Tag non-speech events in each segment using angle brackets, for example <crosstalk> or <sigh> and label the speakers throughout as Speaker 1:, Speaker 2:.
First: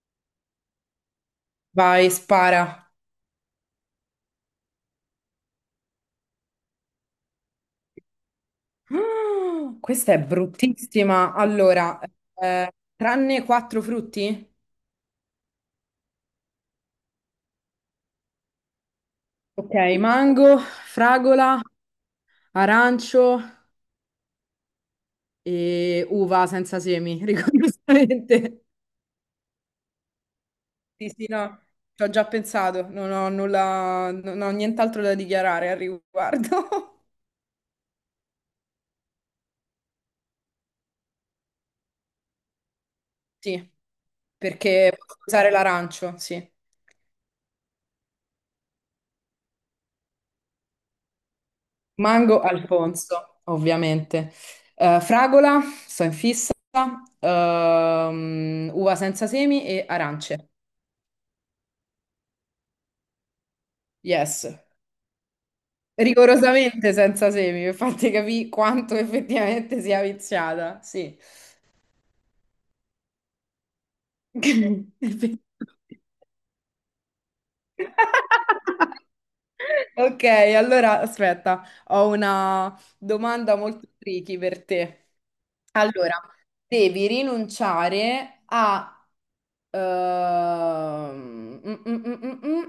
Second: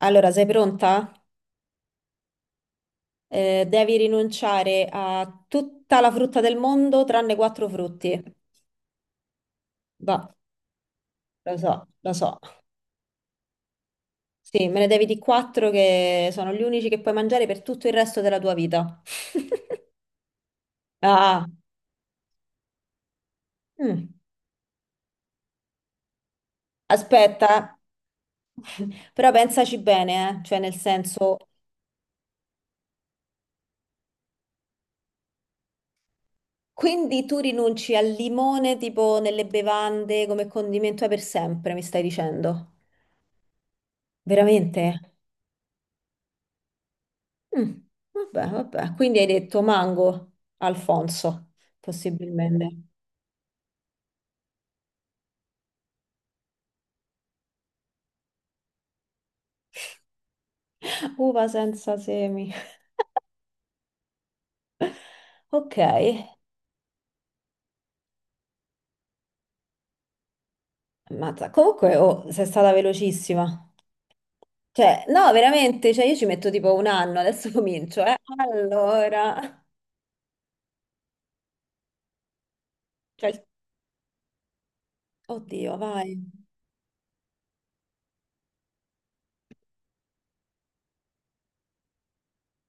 Speaker 1: Allora, sei pronta?
Speaker 2: Vai, spara.
Speaker 1: Devi rinunciare a tutta la frutta del mondo tranne quattro frutti.
Speaker 2: Ah, questa
Speaker 1: Va,
Speaker 2: è bruttissima. Allora,
Speaker 1: lo so.
Speaker 2: tranne quattro frutti?
Speaker 1: Sì, me ne devi di quattro che sono gli unici che puoi mangiare per tutto il resto della tua vita.
Speaker 2: Ok, mango,
Speaker 1: Ah,
Speaker 2: fragola, arancio
Speaker 1: mm.
Speaker 2: e uva senza semi, <laughs>
Speaker 1: Aspetta,
Speaker 2: rigorosamente.
Speaker 1: <laughs> però pensaci bene, eh. Cioè nel
Speaker 2: Sì, sì,
Speaker 1: senso,
Speaker 2: no, ci ho già pensato, non ho nulla, non ho nient'altro da dichiarare al riguardo. <laughs>
Speaker 1: quindi tu rinunci al limone tipo nelle bevande come condimento per sempre, mi stai dicendo?
Speaker 2: Sì,
Speaker 1: Veramente?
Speaker 2: perché posso usare l'arancio, sì.
Speaker 1: Mm, vabbè, vabbè. Quindi hai detto mango, Alfonso,
Speaker 2: Mango,
Speaker 1: possibilmente.
Speaker 2: Alfonso, ovviamente. Fragola, sto in fissa. Uva senza semi e arance.
Speaker 1: Uva senza semi.
Speaker 2: Yes.
Speaker 1: Ok,
Speaker 2: Rigorosamente senza semi, per farti capire quanto effettivamente sia viziata. Sì.
Speaker 1: ammazza. Comunque, oh, sei stata velocissima. Cioè, no,
Speaker 2: <laughs>
Speaker 1: veramente, cioè io ci metto tipo un anno, adesso <laughs> comincio, eh. Allora,
Speaker 2: Ok, allora aspetta, ho una
Speaker 1: cioè,
Speaker 2: domanda molto tricky per te.
Speaker 1: oddio,
Speaker 2: Allora,
Speaker 1: vai.
Speaker 2: devi rinunciare a… ehm, mm, mm, mm, mm, mm.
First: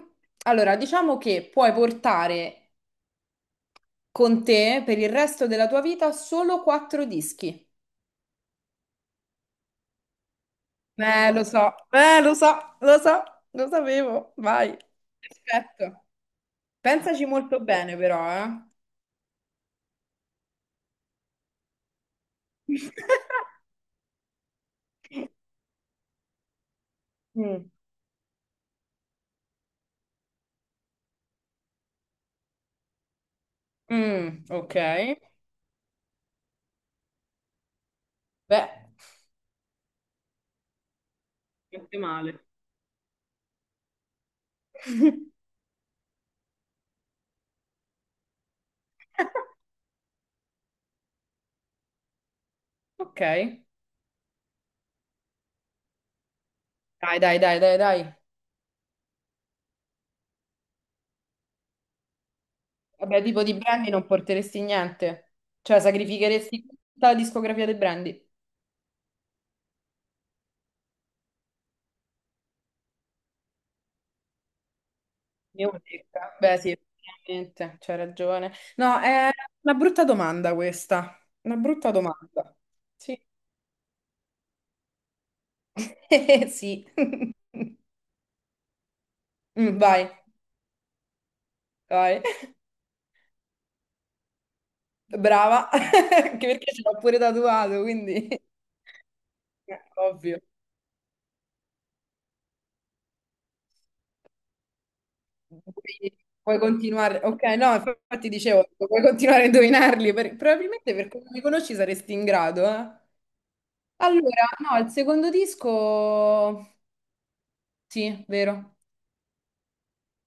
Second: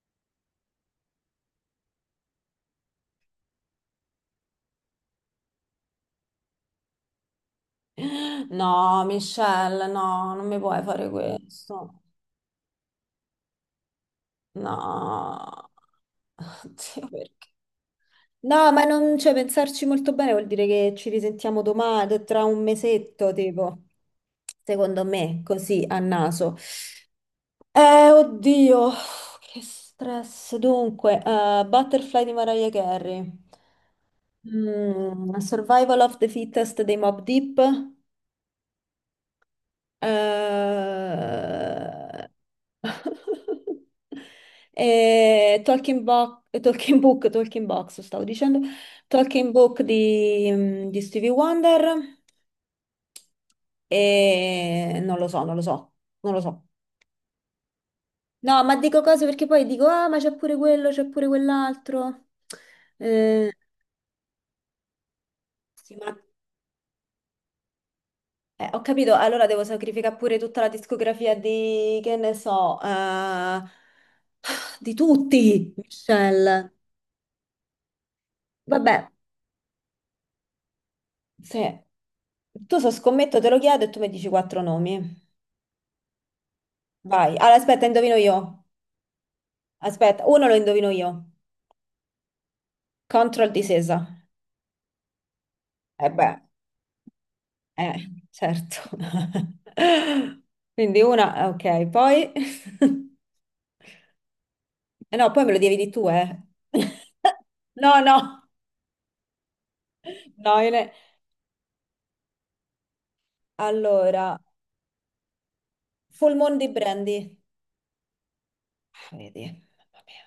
Speaker 2: Allora, diciamo che puoi portare con te per il resto della tua vita solo quattro dischi.
Speaker 1: No, Michelle, no, non mi puoi fare
Speaker 2: Lo so,
Speaker 1: questo.
Speaker 2: lo so, lo sapevo, vai.
Speaker 1: No.
Speaker 2: Perfetto.
Speaker 1: <laughs> Oddio,
Speaker 2: Pensaci
Speaker 1: perché?
Speaker 2: molto bene, però, eh.
Speaker 1: No, ma non, cioè, pensarci molto bene vuol dire che ci risentiamo domani, tra un mesetto,
Speaker 2: <laughs>
Speaker 1: tipo, secondo me, così a naso.
Speaker 2: Mm.
Speaker 1: Oddio, che stress. Dunque, Butterfly di Mariah Carey,
Speaker 2: Mm, ok.
Speaker 1: mm, Survival of the Fittest dei Mob Deep,
Speaker 2: Beh, niente
Speaker 1: eh,
Speaker 2: male.
Speaker 1: <laughs>
Speaker 2: <laughs>
Speaker 1: e Talking Book, Talking Box, stavo dicendo, Talking Book di, di Stevie Wonder
Speaker 2: Ok.
Speaker 1: e non lo so, non lo so.
Speaker 2: Dai, dai, dai, dai, dai.
Speaker 1: No, ma dico cose perché poi dico, ah, ma c'è pure quello, c'è pure quell'altro.
Speaker 2: Vabbè, tipo
Speaker 1: Eh,
Speaker 2: di Brandy non porteresti niente. Cioè,
Speaker 1: sì,
Speaker 2: sacrificheresti tutta la discografia dei Brandy.
Speaker 1: ho capito, allora devo sacrificare pure tutta la discografia di, che ne so, di tutti,
Speaker 2: Unica. Beh, sì,
Speaker 1: Michelle.
Speaker 2: effettivamente, c'hai ragione. No,
Speaker 1: Vabbè,
Speaker 2: è una brutta domanda questa. Una
Speaker 1: sì.
Speaker 2: brutta domanda.
Speaker 1: Tu so
Speaker 2: Sì.
Speaker 1: scommetto, te lo chiedo e tu mi dici quattro nomi.
Speaker 2: <laughs> Sì.
Speaker 1: Vai. Allora, aspetta, indovino io.
Speaker 2: Mm, vai,
Speaker 1: Aspetta, uno lo indovino io.
Speaker 2: vai.
Speaker 1: Control disesa.
Speaker 2: Brava. <laughs>
Speaker 1: Eh beh,
Speaker 2: Anche perché ce l'ho pure tatuato, quindi
Speaker 1: certo. <laughs>
Speaker 2: ovvio.
Speaker 1: Quindi una, ah, ok, poi... <laughs> Eh no, poi me lo devi di tu,
Speaker 2: Puoi,
Speaker 1: eh.
Speaker 2: puoi continuare. Ok,
Speaker 1: <laughs>
Speaker 2: no, infatti
Speaker 1: No.
Speaker 2: dicevo, puoi continuare a indovinarli.
Speaker 1: No,
Speaker 2: Probabilmente per come mi conosci saresti in grado, eh.
Speaker 1: allora,
Speaker 2: Allora, no, il secondo
Speaker 1: Full Moon
Speaker 2: disco…
Speaker 1: di Brandy.
Speaker 2: Sì, vero.
Speaker 1: Ah, vedi.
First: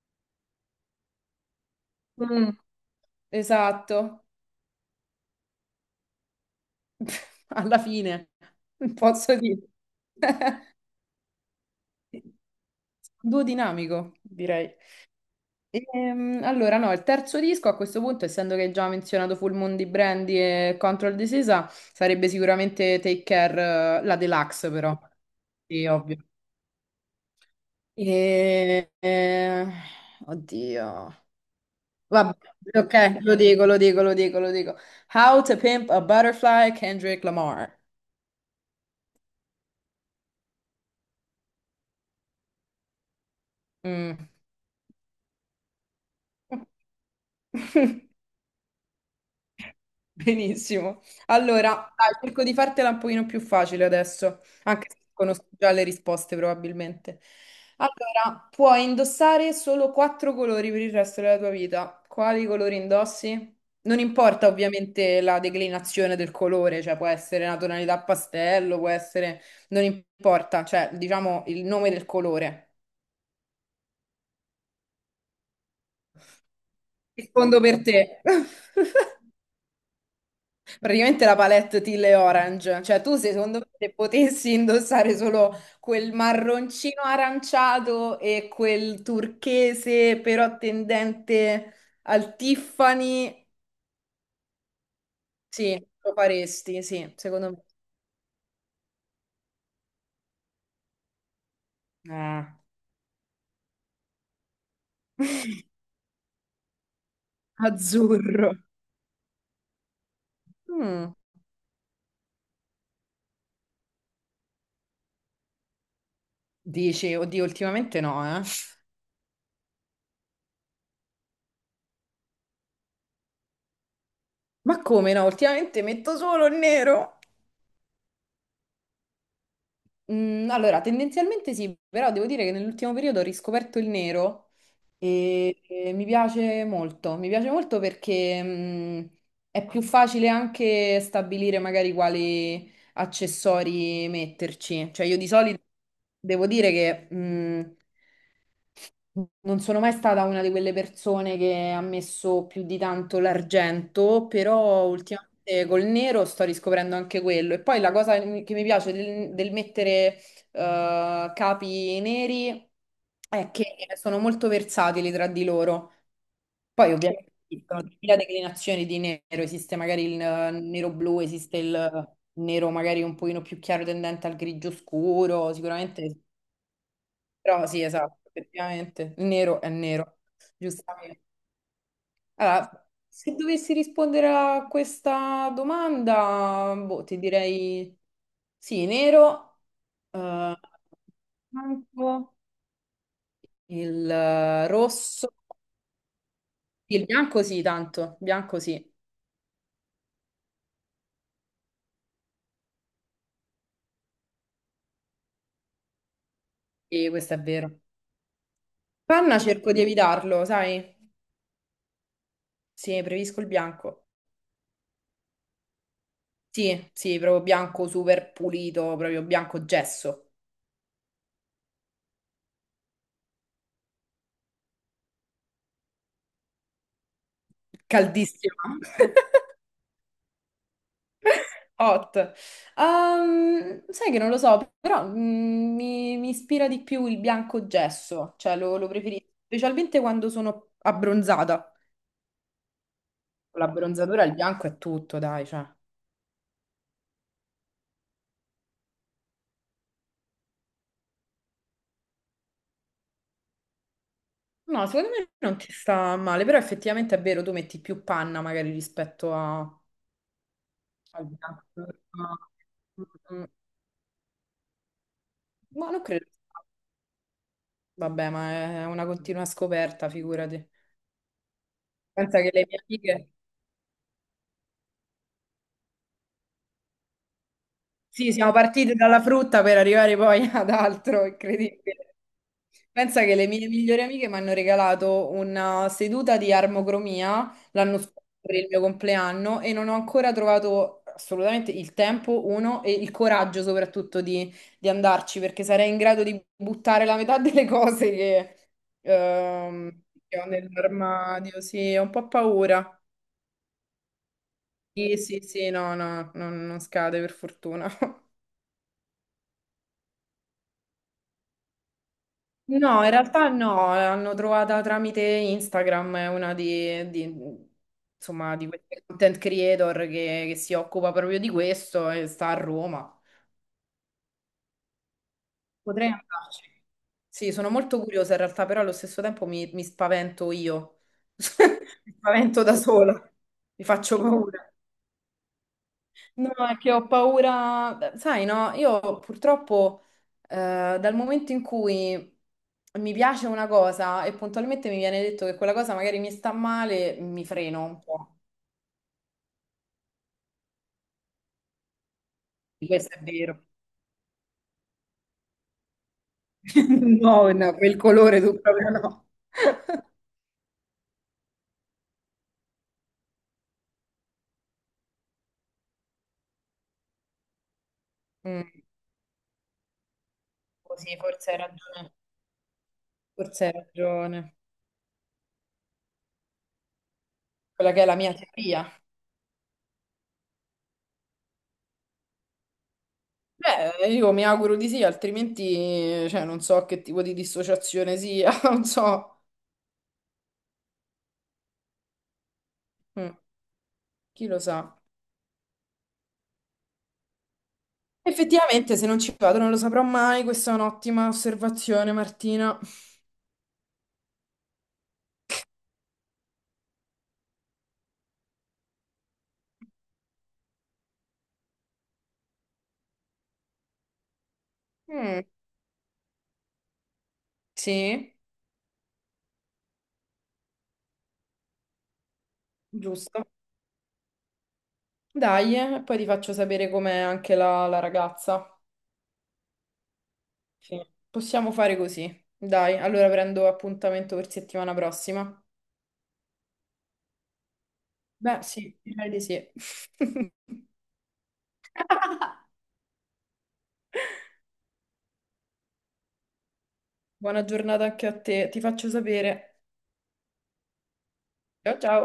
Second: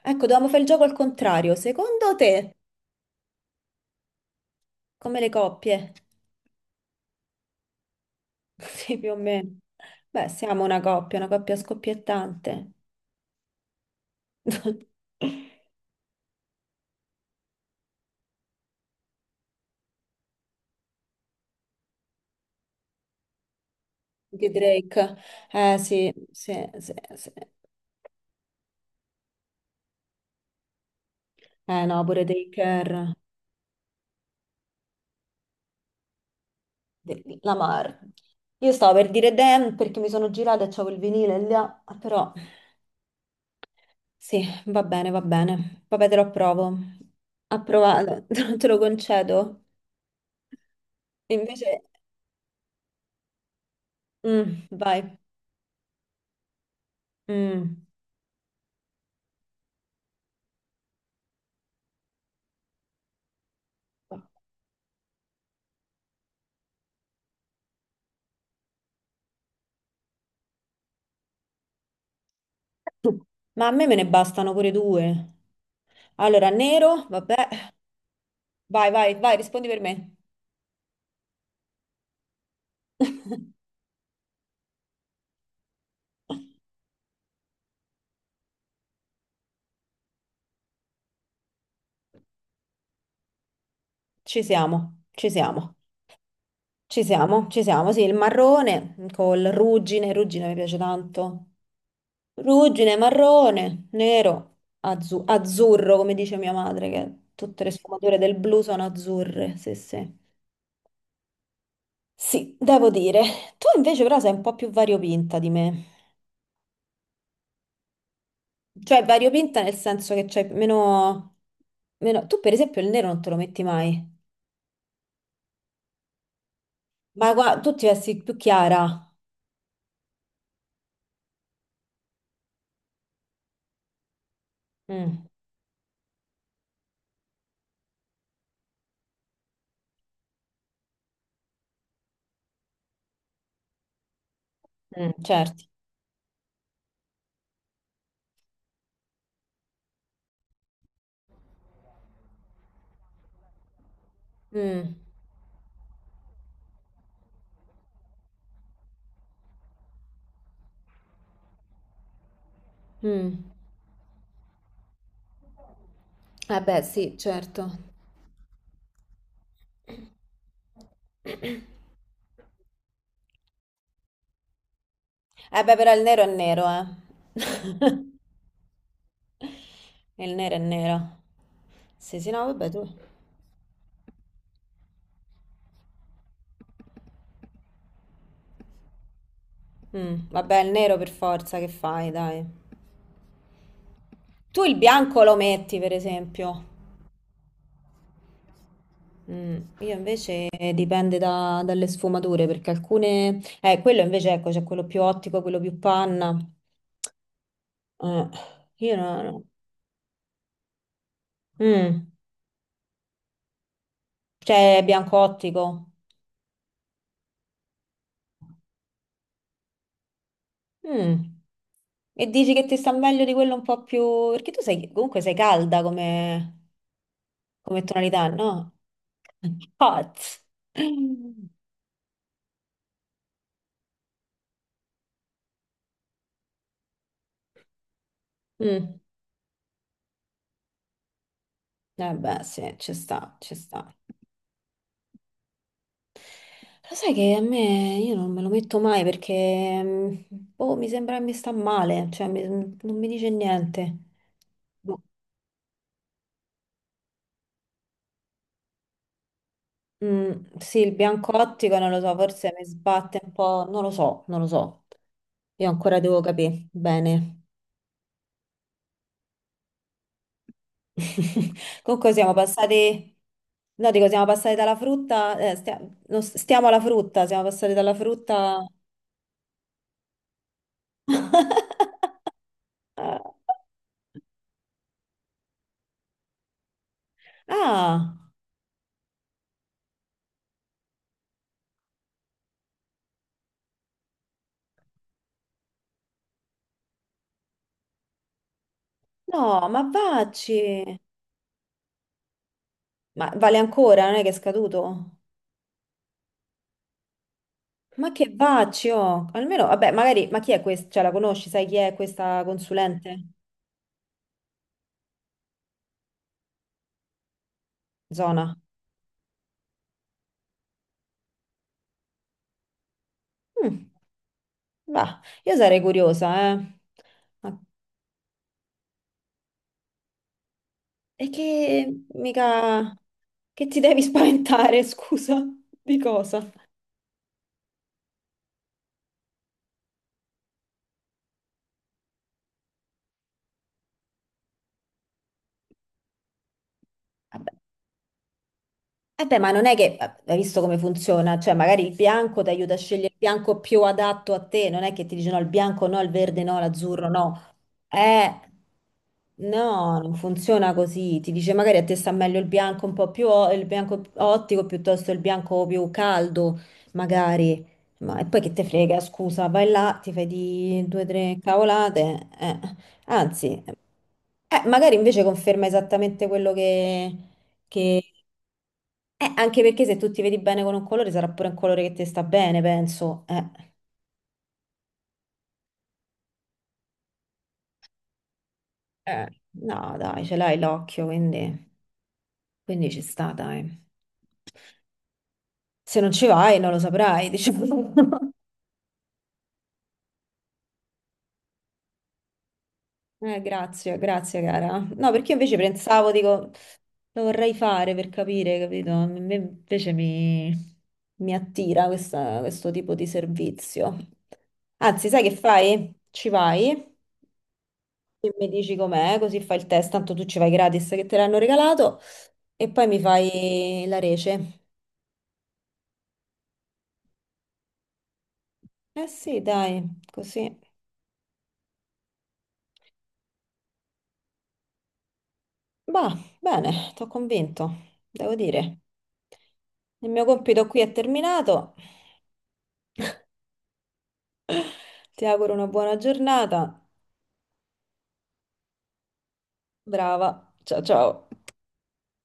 Speaker 1: Ecco, dovevamo fare il gioco al contrario. Secondo
Speaker 2: Mm,
Speaker 1: te,
Speaker 2: esatto.
Speaker 1: come le coppie?
Speaker 2: <laughs> Alla fine,
Speaker 1: Sì, più o
Speaker 2: posso
Speaker 1: meno.
Speaker 2: dire.
Speaker 1: Beh, siamo una coppia scoppiettante.
Speaker 2: Duo dinamico, direi.
Speaker 1: <laughs>
Speaker 2: Allora, no, il terzo disco a questo punto, essendo che hai già menzionato Full Moon di Brandy e Control the Sisa, sarebbe sicuramente Take Care, la
Speaker 1: Di
Speaker 2: deluxe però.
Speaker 1: Drake. Eh
Speaker 2: Sì,
Speaker 1: sì,
Speaker 2: ovvio.
Speaker 1: sì, sì.
Speaker 2: E... eh, Oddio.
Speaker 1: Eh no, pure
Speaker 2: Vabbè,
Speaker 1: Taker,
Speaker 2: ok, lo dico. How to Pimp a Butterfly, Kendrick Lamar.
Speaker 1: Lamar. Io stavo per dire Damn perché mi sono girata e c'avevo il vinile là, però
Speaker 2: Mm.
Speaker 1: sì, va bene, va bene. Vabbè, te lo approvo.
Speaker 2: <laughs>
Speaker 1: Approvato, <laughs> te lo concedo.
Speaker 2: Benissimo.
Speaker 1: Invece,
Speaker 2: Allora, dai, cerco di fartela un pochino più facile adesso,
Speaker 1: mm,
Speaker 2: anche se
Speaker 1: vai.
Speaker 2: conosco già le risposte probabilmente.
Speaker 1: Mm.
Speaker 2: Allora, puoi indossare solo quattro colori per il resto della tua vita. Quali colori indossi? Non importa ovviamente la declinazione del colore, cioè può essere una tonalità pastello, può essere… Non importa, cioè diciamo il nome del colore.
Speaker 1: Ma a me me ne bastano pure due. Allora, nero, vabbè,
Speaker 2: Rispondo per te.
Speaker 1: vai,
Speaker 2: <laughs>
Speaker 1: rispondi per me.
Speaker 2: Praticamente la palette Teal e Orange, cioè tu se, secondo
Speaker 1: <laughs>
Speaker 2: me se potessi indossare solo quel marroncino aranciato e quel turchese però tendente al Tiffany,
Speaker 1: Ci siamo, ci
Speaker 2: sì,
Speaker 1: siamo,
Speaker 2: lo faresti,
Speaker 1: ci
Speaker 2: sì,
Speaker 1: siamo,
Speaker 2: secondo
Speaker 1: ci
Speaker 2: me.
Speaker 1: siamo. Sì, il marrone col ruggine, ruggine mi piace tanto.
Speaker 2: Ah.
Speaker 1: Ruggine, marrone, nero,
Speaker 2: <laughs>
Speaker 1: azzurro, come dice mia madre, che tutte le sfumature del
Speaker 2: Azzurro.
Speaker 1: blu sono azzurre. Sì, sì.
Speaker 2: Mm.
Speaker 1: Sì, devo dire. Tu invece però sei un po' più variopinta di me.
Speaker 2: Dici, oddio, ultimamente no, eh.
Speaker 1: Cioè, variopinta nel senso che c'hai meno, meno... Tu per esempio il nero non te lo metti mai.
Speaker 2: Ma come no? Ultimamente metto solo il nero.
Speaker 1: Ma guarda, tu ti vesti più chiara.
Speaker 2: Mm, allora, tendenzialmente sì, però devo dire che nell'ultimo periodo ho riscoperto il nero.
Speaker 1: Mm.
Speaker 2: E, mi piace molto perché è più facile anche stabilire magari quali accessori metterci. Cioè
Speaker 1: Mm,
Speaker 2: io di solito
Speaker 1: certo.
Speaker 2: devo dire che non sono mai stata una di quelle persone che ha messo più di tanto l'argento, però
Speaker 1: Mm,
Speaker 2: ultimamente col nero sto riscoprendo anche quello. E poi la cosa che mi piace del mettere capi neri
Speaker 1: mm.
Speaker 2: è che sono molto versatili tra di loro.
Speaker 1: Eh beh,
Speaker 2: Poi
Speaker 1: sì,
Speaker 2: ovviamente esistono
Speaker 1: certo.
Speaker 2: mille declinazioni di nero, esiste magari il nero blu, esiste il nero magari un pochino più chiaro tendente al grigio scuro,
Speaker 1: Eh beh, però il
Speaker 2: sicuramente
Speaker 1: nero è nero, eh.
Speaker 2: però sì, esatto, effettivamente, il nero è
Speaker 1: <laughs>
Speaker 2: nero,
Speaker 1: Il nero è nero.
Speaker 2: giustamente.
Speaker 1: Sì, sì, no, vabbè, tu.
Speaker 2: Allora, se dovessi rispondere a questa domanda, boh, ti direi sì, nero,
Speaker 1: Mm,
Speaker 2: eh,
Speaker 1: vabbè, il nero per forza, che fai,
Speaker 2: bianco,
Speaker 1: dai.
Speaker 2: il
Speaker 1: Tu il bianco
Speaker 2: rosso,
Speaker 1: lo metti, per esempio.
Speaker 2: il bianco sì, tanto, bianco sì,
Speaker 1: Mm, io invece dipende dalle sfumature, perché alcune... quello invece, ecco, c'è quello più ottico, quello più panna.
Speaker 2: e questo è vero.
Speaker 1: Eh, io no,
Speaker 2: Panna
Speaker 1: no.
Speaker 2: cerco di evitarlo, sai?
Speaker 1: Mm,
Speaker 2: Sì, preferisco il bianco.
Speaker 1: cioè, bianco ottico.
Speaker 2: Sì, sì, proprio bianco super pulito, proprio bianco gesso,
Speaker 1: Mm. E dici che ti sta meglio di quello un po' più... Perché tu sei, comunque sei calda come, come tonalità,
Speaker 2: caldissimo.
Speaker 1: no?
Speaker 2: <laughs>
Speaker 1: Hot.
Speaker 2: Hot. Sai che non lo so, però mi ispira di più il bianco gesso, cioè lo
Speaker 1: Mm.
Speaker 2: preferisco, specialmente quando sono abbronzata.
Speaker 1: Eh beh, sì, ci sta, ci
Speaker 2: Con
Speaker 1: sta.
Speaker 2: l'abbronzatura, il bianco è tutto, dai, cioè.
Speaker 1: Lo sai che a me io non me lo metto mai perché mm, boh, mi sembra che mi sta male, non mi dice niente.
Speaker 2: No,
Speaker 1: Boh.
Speaker 2: secondo me non ti sta male, però effettivamente è vero, tu metti più panna magari
Speaker 1: Mm, sì, il
Speaker 2: al
Speaker 1: bianco
Speaker 2: bianco.
Speaker 1: ottico non lo so,
Speaker 2: Ma
Speaker 1: forse mi sbatte un
Speaker 2: mm,
Speaker 1: po', non lo so, non lo so. Io
Speaker 2: ma
Speaker 1: ancora
Speaker 2: non
Speaker 1: devo
Speaker 2: credo.
Speaker 1: capire bene.
Speaker 2: Vabbè, ma è una continua scoperta, figurati.
Speaker 1: <laughs> Comunque siamo
Speaker 2: Pensa che le mie
Speaker 1: passati,
Speaker 2: amiche…
Speaker 1: no, dico, siamo passati dalla frutta, stia- non s- stiamo alla frutta, siamo passati dalla
Speaker 2: Sì, siamo
Speaker 1: frutta.
Speaker 2: partiti dalla frutta per arrivare poi <laughs> ad altro, incredibile.
Speaker 1: <laughs>
Speaker 2: Pensa che le mie migliori amiche mi hanno regalato una seduta di armocromia l'anno
Speaker 1: Ah,
Speaker 2: scorso per il mio compleanno e non ho ancora trovato assolutamente il tempo, uno, e il coraggio soprattutto di andarci perché sarei in grado di buttare la metà <laughs> delle cose
Speaker 1: no, ma
Speaker 2: che ho
Speaker 1: vacci.
Speaker 2: nell'armadio. Sì, ho un po' paura.
Speaker 1: Ma vale ancora, non è che è scaduto?
Speaker 2: Sì, sì, sì, no, no, non scade per fortuna.
Speaker 1: Ma che vacci, oh. Almeno, vabbè, magari, ma chi è questa? Cioè, la conosci, sai chi è questa
Speaker 2: No, in
Speaker 1: consulente?
Speaker 2: realtà no, l'hanno trovata tramite Instagram, è una
Speaker 1: Zona.
Speaker 2: insomma, di queste content creator che si occupa proprio di questo e sta a Roma.
Speaker 1: Mm, va, io sarei
Speaker 2: Potrei
Speaker 1: curiosa,
Speaker 2: andarci.
Speaker 1: eh.
Speaker 2: Sì,
Speaker 1: Ma
Speaker 2: sono molto curiosa in realtà, però allo stesso tempo mi spavento io.
Speaker 1: e che
Speaker 2: <laughs> Mi spavento da
Speaker 1: mica...
Speaker 2: sola,
Speaker 1: che ti
Speaker 2: mi
Speaker 1: devi <laughs>
Speaker 2: faccio paura.
Speaker 1: spaventare, scusa? Di cosa?
Speaker 2: No, è che ho paura, sai, no, io purtroppo dal momento in cui mi piace una cosa e puntualmente mi viene detto che quella cosa magari mi sta male, mi
Speaker 1: Vabbè.
Speaker 2: freno un po'.
Speaker 1: Eh beh, ma non è che hai visto come funziona, cioè magari il bianco ti aiuta a scegliere
Speaker 2: Questo
Speaker 1: il
Speaker 2: è
Speaker 1: bianco
Speaker 2: vero.
Speaker 1: più adatto a te, non è che ti dice no, il bianco no, il verde no, l'azzurro
Speaker 2: <laughs>
Speaker 1: no.
Speaker 2: No, no, quel
Speaker 1: Eh,
Speaker 2: colore tu proprio no.
Speaker 1: no, non funziona così, ti dice magari a te sta meglio il bianco un po' più, il bianco ottico piuttosto il bianco più caldo, magari. Ma e poi che te
Speaker 2: Mm,
Speaker 1: frega, scusa, vai là, ti fai di due o
Speaker 2: così,
Speaker 1: tre
Speaker 2: forse hai ragione.
Speaker 1: cavolate, eh. Anzi,
Speaker 2: Forse hai ragione.
Speaker 1: magari invece conferma esattamente quello che
Speaker 2: Quella che
Speaker 1: che-
Speaker 2: è la mia teoria.
Speaker 1: anche perché se tu ti vedi bene con un colore sarà pure un colore che ti sta bene, penso.
Speaker 2: Beh, io mi auguro di sì, altrimenti, cioè, non so che tipo di dissociazione sia, <laughs> non
Speaker 1: Eh,
Speaker 2: so.
Speaker 1: no, dai, ce l'hai l'occhio, quindi ci sta,
Speaker 2: Mm,
Speaker 1: dai.
Speaker 2: chi lo sa.
Speaker 1: Se non ci vai, non lo saprai, diciamo. <laughs>
Speaker 2: Effettivamente, se non ci vado non lo saprò mai, questa è un'ottima osservazione, Martina.
Speaker 1: Grazie, grazie, cara. No, perché io invece pensavo, dico, lo vorrei fare per capire, capito? A me invece mi attira questo tipo di servizio. Anzi, sai che
Speaker 2: Mm,
Speaker 1: fai? Ci vai? E
Speaker 2: sì,
Speaker 1: mi dici com'è, così fai il test, tanto tu ci vai gratis che te l'hanno regalato e poi mi
Speaker 2: giusto.
Speaker 1: fai la rece.
Speaker 2: Dai, e poi ti faccio sapere com'è anche la ragazza.
Speaker 1: Eh sì, dai, così.
Speaker 2: Sì. Possiamo fare così. Dai, allora prendo appuntamento per settimana prossima.
Speaker 1: Bah, bene, t'ho convinto, devo
Speaker 2: Beh,
Speaker 1: dire.
Speaker 2: sì, direi di sì.
Speaker 1: Il mio compito qui
Speaker 2: <laughs>
Speaker 1: è terminato. Ti auguro una buona giornata.
Speaker 2: Buona giornata anche a te, ti faccio sapere.
Speaker 1: Brava. Ciao ciao.
Speaker 2: Ciao ciao.